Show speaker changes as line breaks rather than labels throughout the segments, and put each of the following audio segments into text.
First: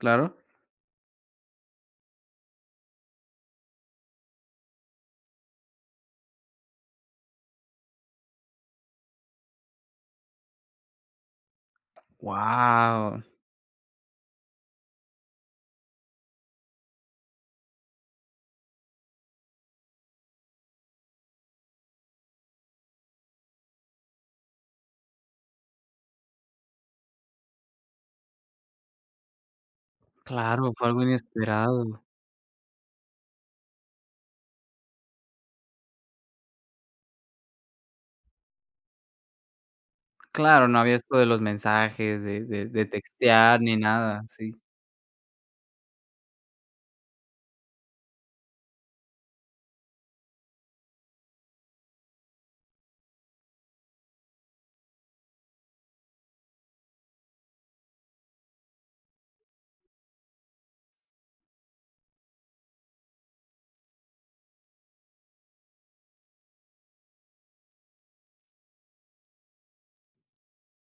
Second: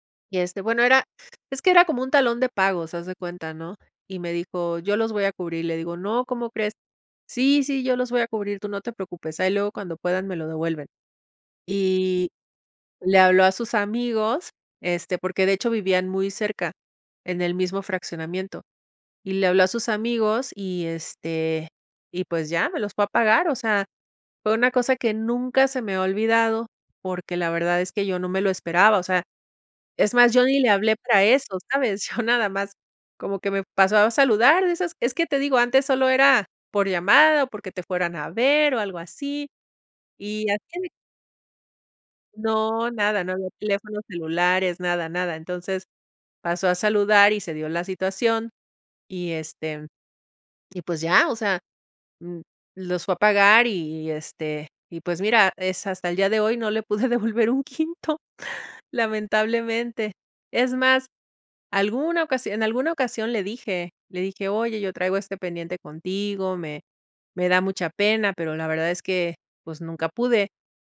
Claro.
Y, este, bueno, era es que era como un talón de pagos, haz de cuenta, ¿no? Y me dijo: "Yo los voy a cubrir". Le digo: "No, ¿cómo crees?", "Sí, sí, yo los voy a cubrir, tú no te preocupes. Ahí luego, cuando puedan, me lo devuelven". Y le
¡Wao!
habló a sus amigos, este, porque, de hecho, vivían muy cerca, en el mismo fraccionamiento. Y le habló a sus amigos y, este, y pues ya, me los fue a pagar. O sea, fue una cosa que nunca se me ha olvidado, porque la verdad es que yo no me lo esperaba. O sea, es más, yo ni le
Claro, fue
hablé
algo
para eso, ¿sabes?
inesperado.
Yo nada más como que me pasó a saludar, de esas es que te digo, antes solo era por llamada, o porque te fueran a ver, o algo así, y
Claro, no
así.
había esto de los mensajes, de de de
No, nada. No había
textear, ni
teléfonos
nada, sí.
celulares, nada, nada. Entonces, pasó a saludar y se dio la situación y, este, y pues ya. O sea, mm, los fue a pagar y, este, y pues mira, es hasta el día de hoy no le pude devolver un quinto, lamentablemente. Es más, alguna ocasión en alguna ocasión le dije, le dije: "Oye, yo traigo este pendiente contigo, me me da mucha pena, pero la verdad es que, pues, nunca pude".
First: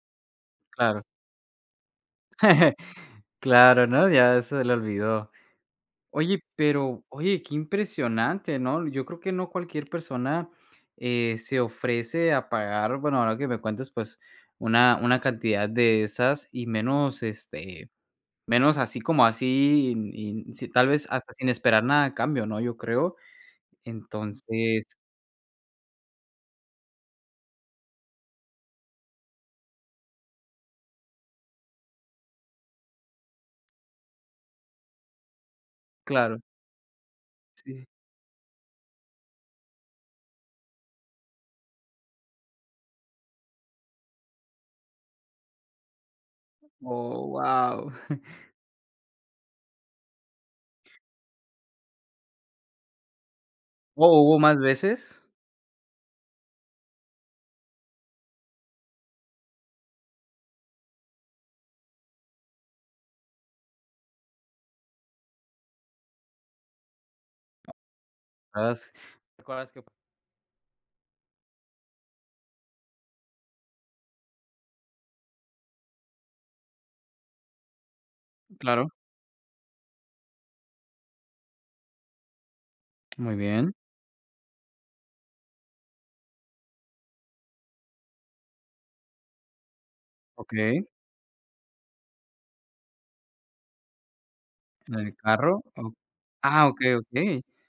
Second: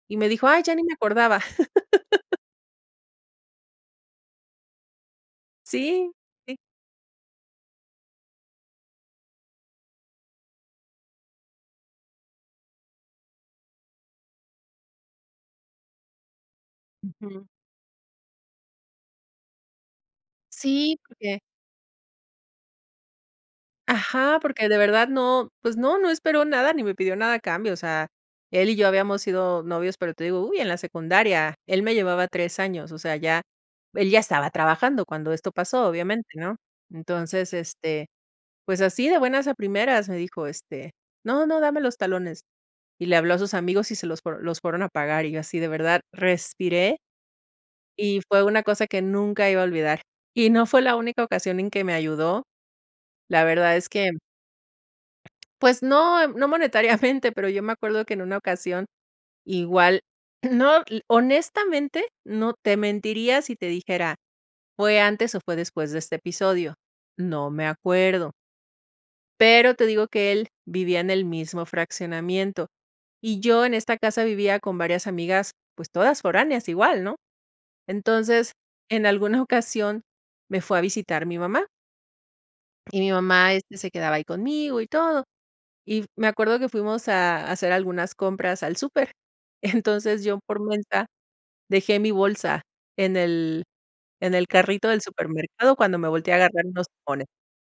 Y me dijo: "Ay, ya ni me
Claro.
acordaba".
Claro, no, ya se le olvidó.
Sí.
Oye,
Sí.
pero oye, qué impresionante, ¿no? Yo creo que no cualquier persona, eh, se ofrece a pagar, bueno, ahora que me cuentes, pues, una una cantidad de esas y menos,
Ujú.
este, menos así como así, in in si tal
Sí,
vez hasta
porque
sin esperar nada a cambio, ¿no?, yo creo.
ajá, porque de
Entonces
verdad no, pues no, no esperó nada ni me pidió nada a cambio. O sea, él y yo habíamos sido novios, pero te digo, uy, en la secundaria. Él me llevaba 3 años. O sea, ya él ya estaba trabajando cuando esto pasó, obviamente,
Claro.
¿no? Entonces,
Sí.
este, pues así de buenas a primeras, me dijo, este: "No, no, dame los talones". Y le habló a sus amigos, y se los fue los fueron a pagar y yo así, de verdad, respiré
Oh, guau.
y fue una cosa que nunca iba a olvidar. Y no fue la única ocasión en que me ayudó, la verdad es que
Oh, ¿hubo más veces?
Pues, no. No monetariamente, pero yo me acuerdo que en una ocasión igual no, l honestamente, no. Te mentiría si te dijera, fue antes, o, fue después de este episodio. No me acuerdo.
As te acuerdas
Pero
que
te digo que él vivía en el mismo fraccionamiento. Y yo en esta casa vivía con varias amigas, pues todas foráneas igual, ¿no? Entonces,
Claro.
en alguna ocasión me fue a visitar mi mamá y mi
Muy
mamá,
bien.
este, se quedaba ahí conmigo y todo. Y me acuerdo que fuimos a a hacer algunas compras al súper. Entonces, yo por
Okey.
mensa dejé mi bolsa en el en el carrito
¿En
del
el carro,
supermercado
o?
cuando me volteé a agarrar
Ah,
unos
okey,
limones.
okey.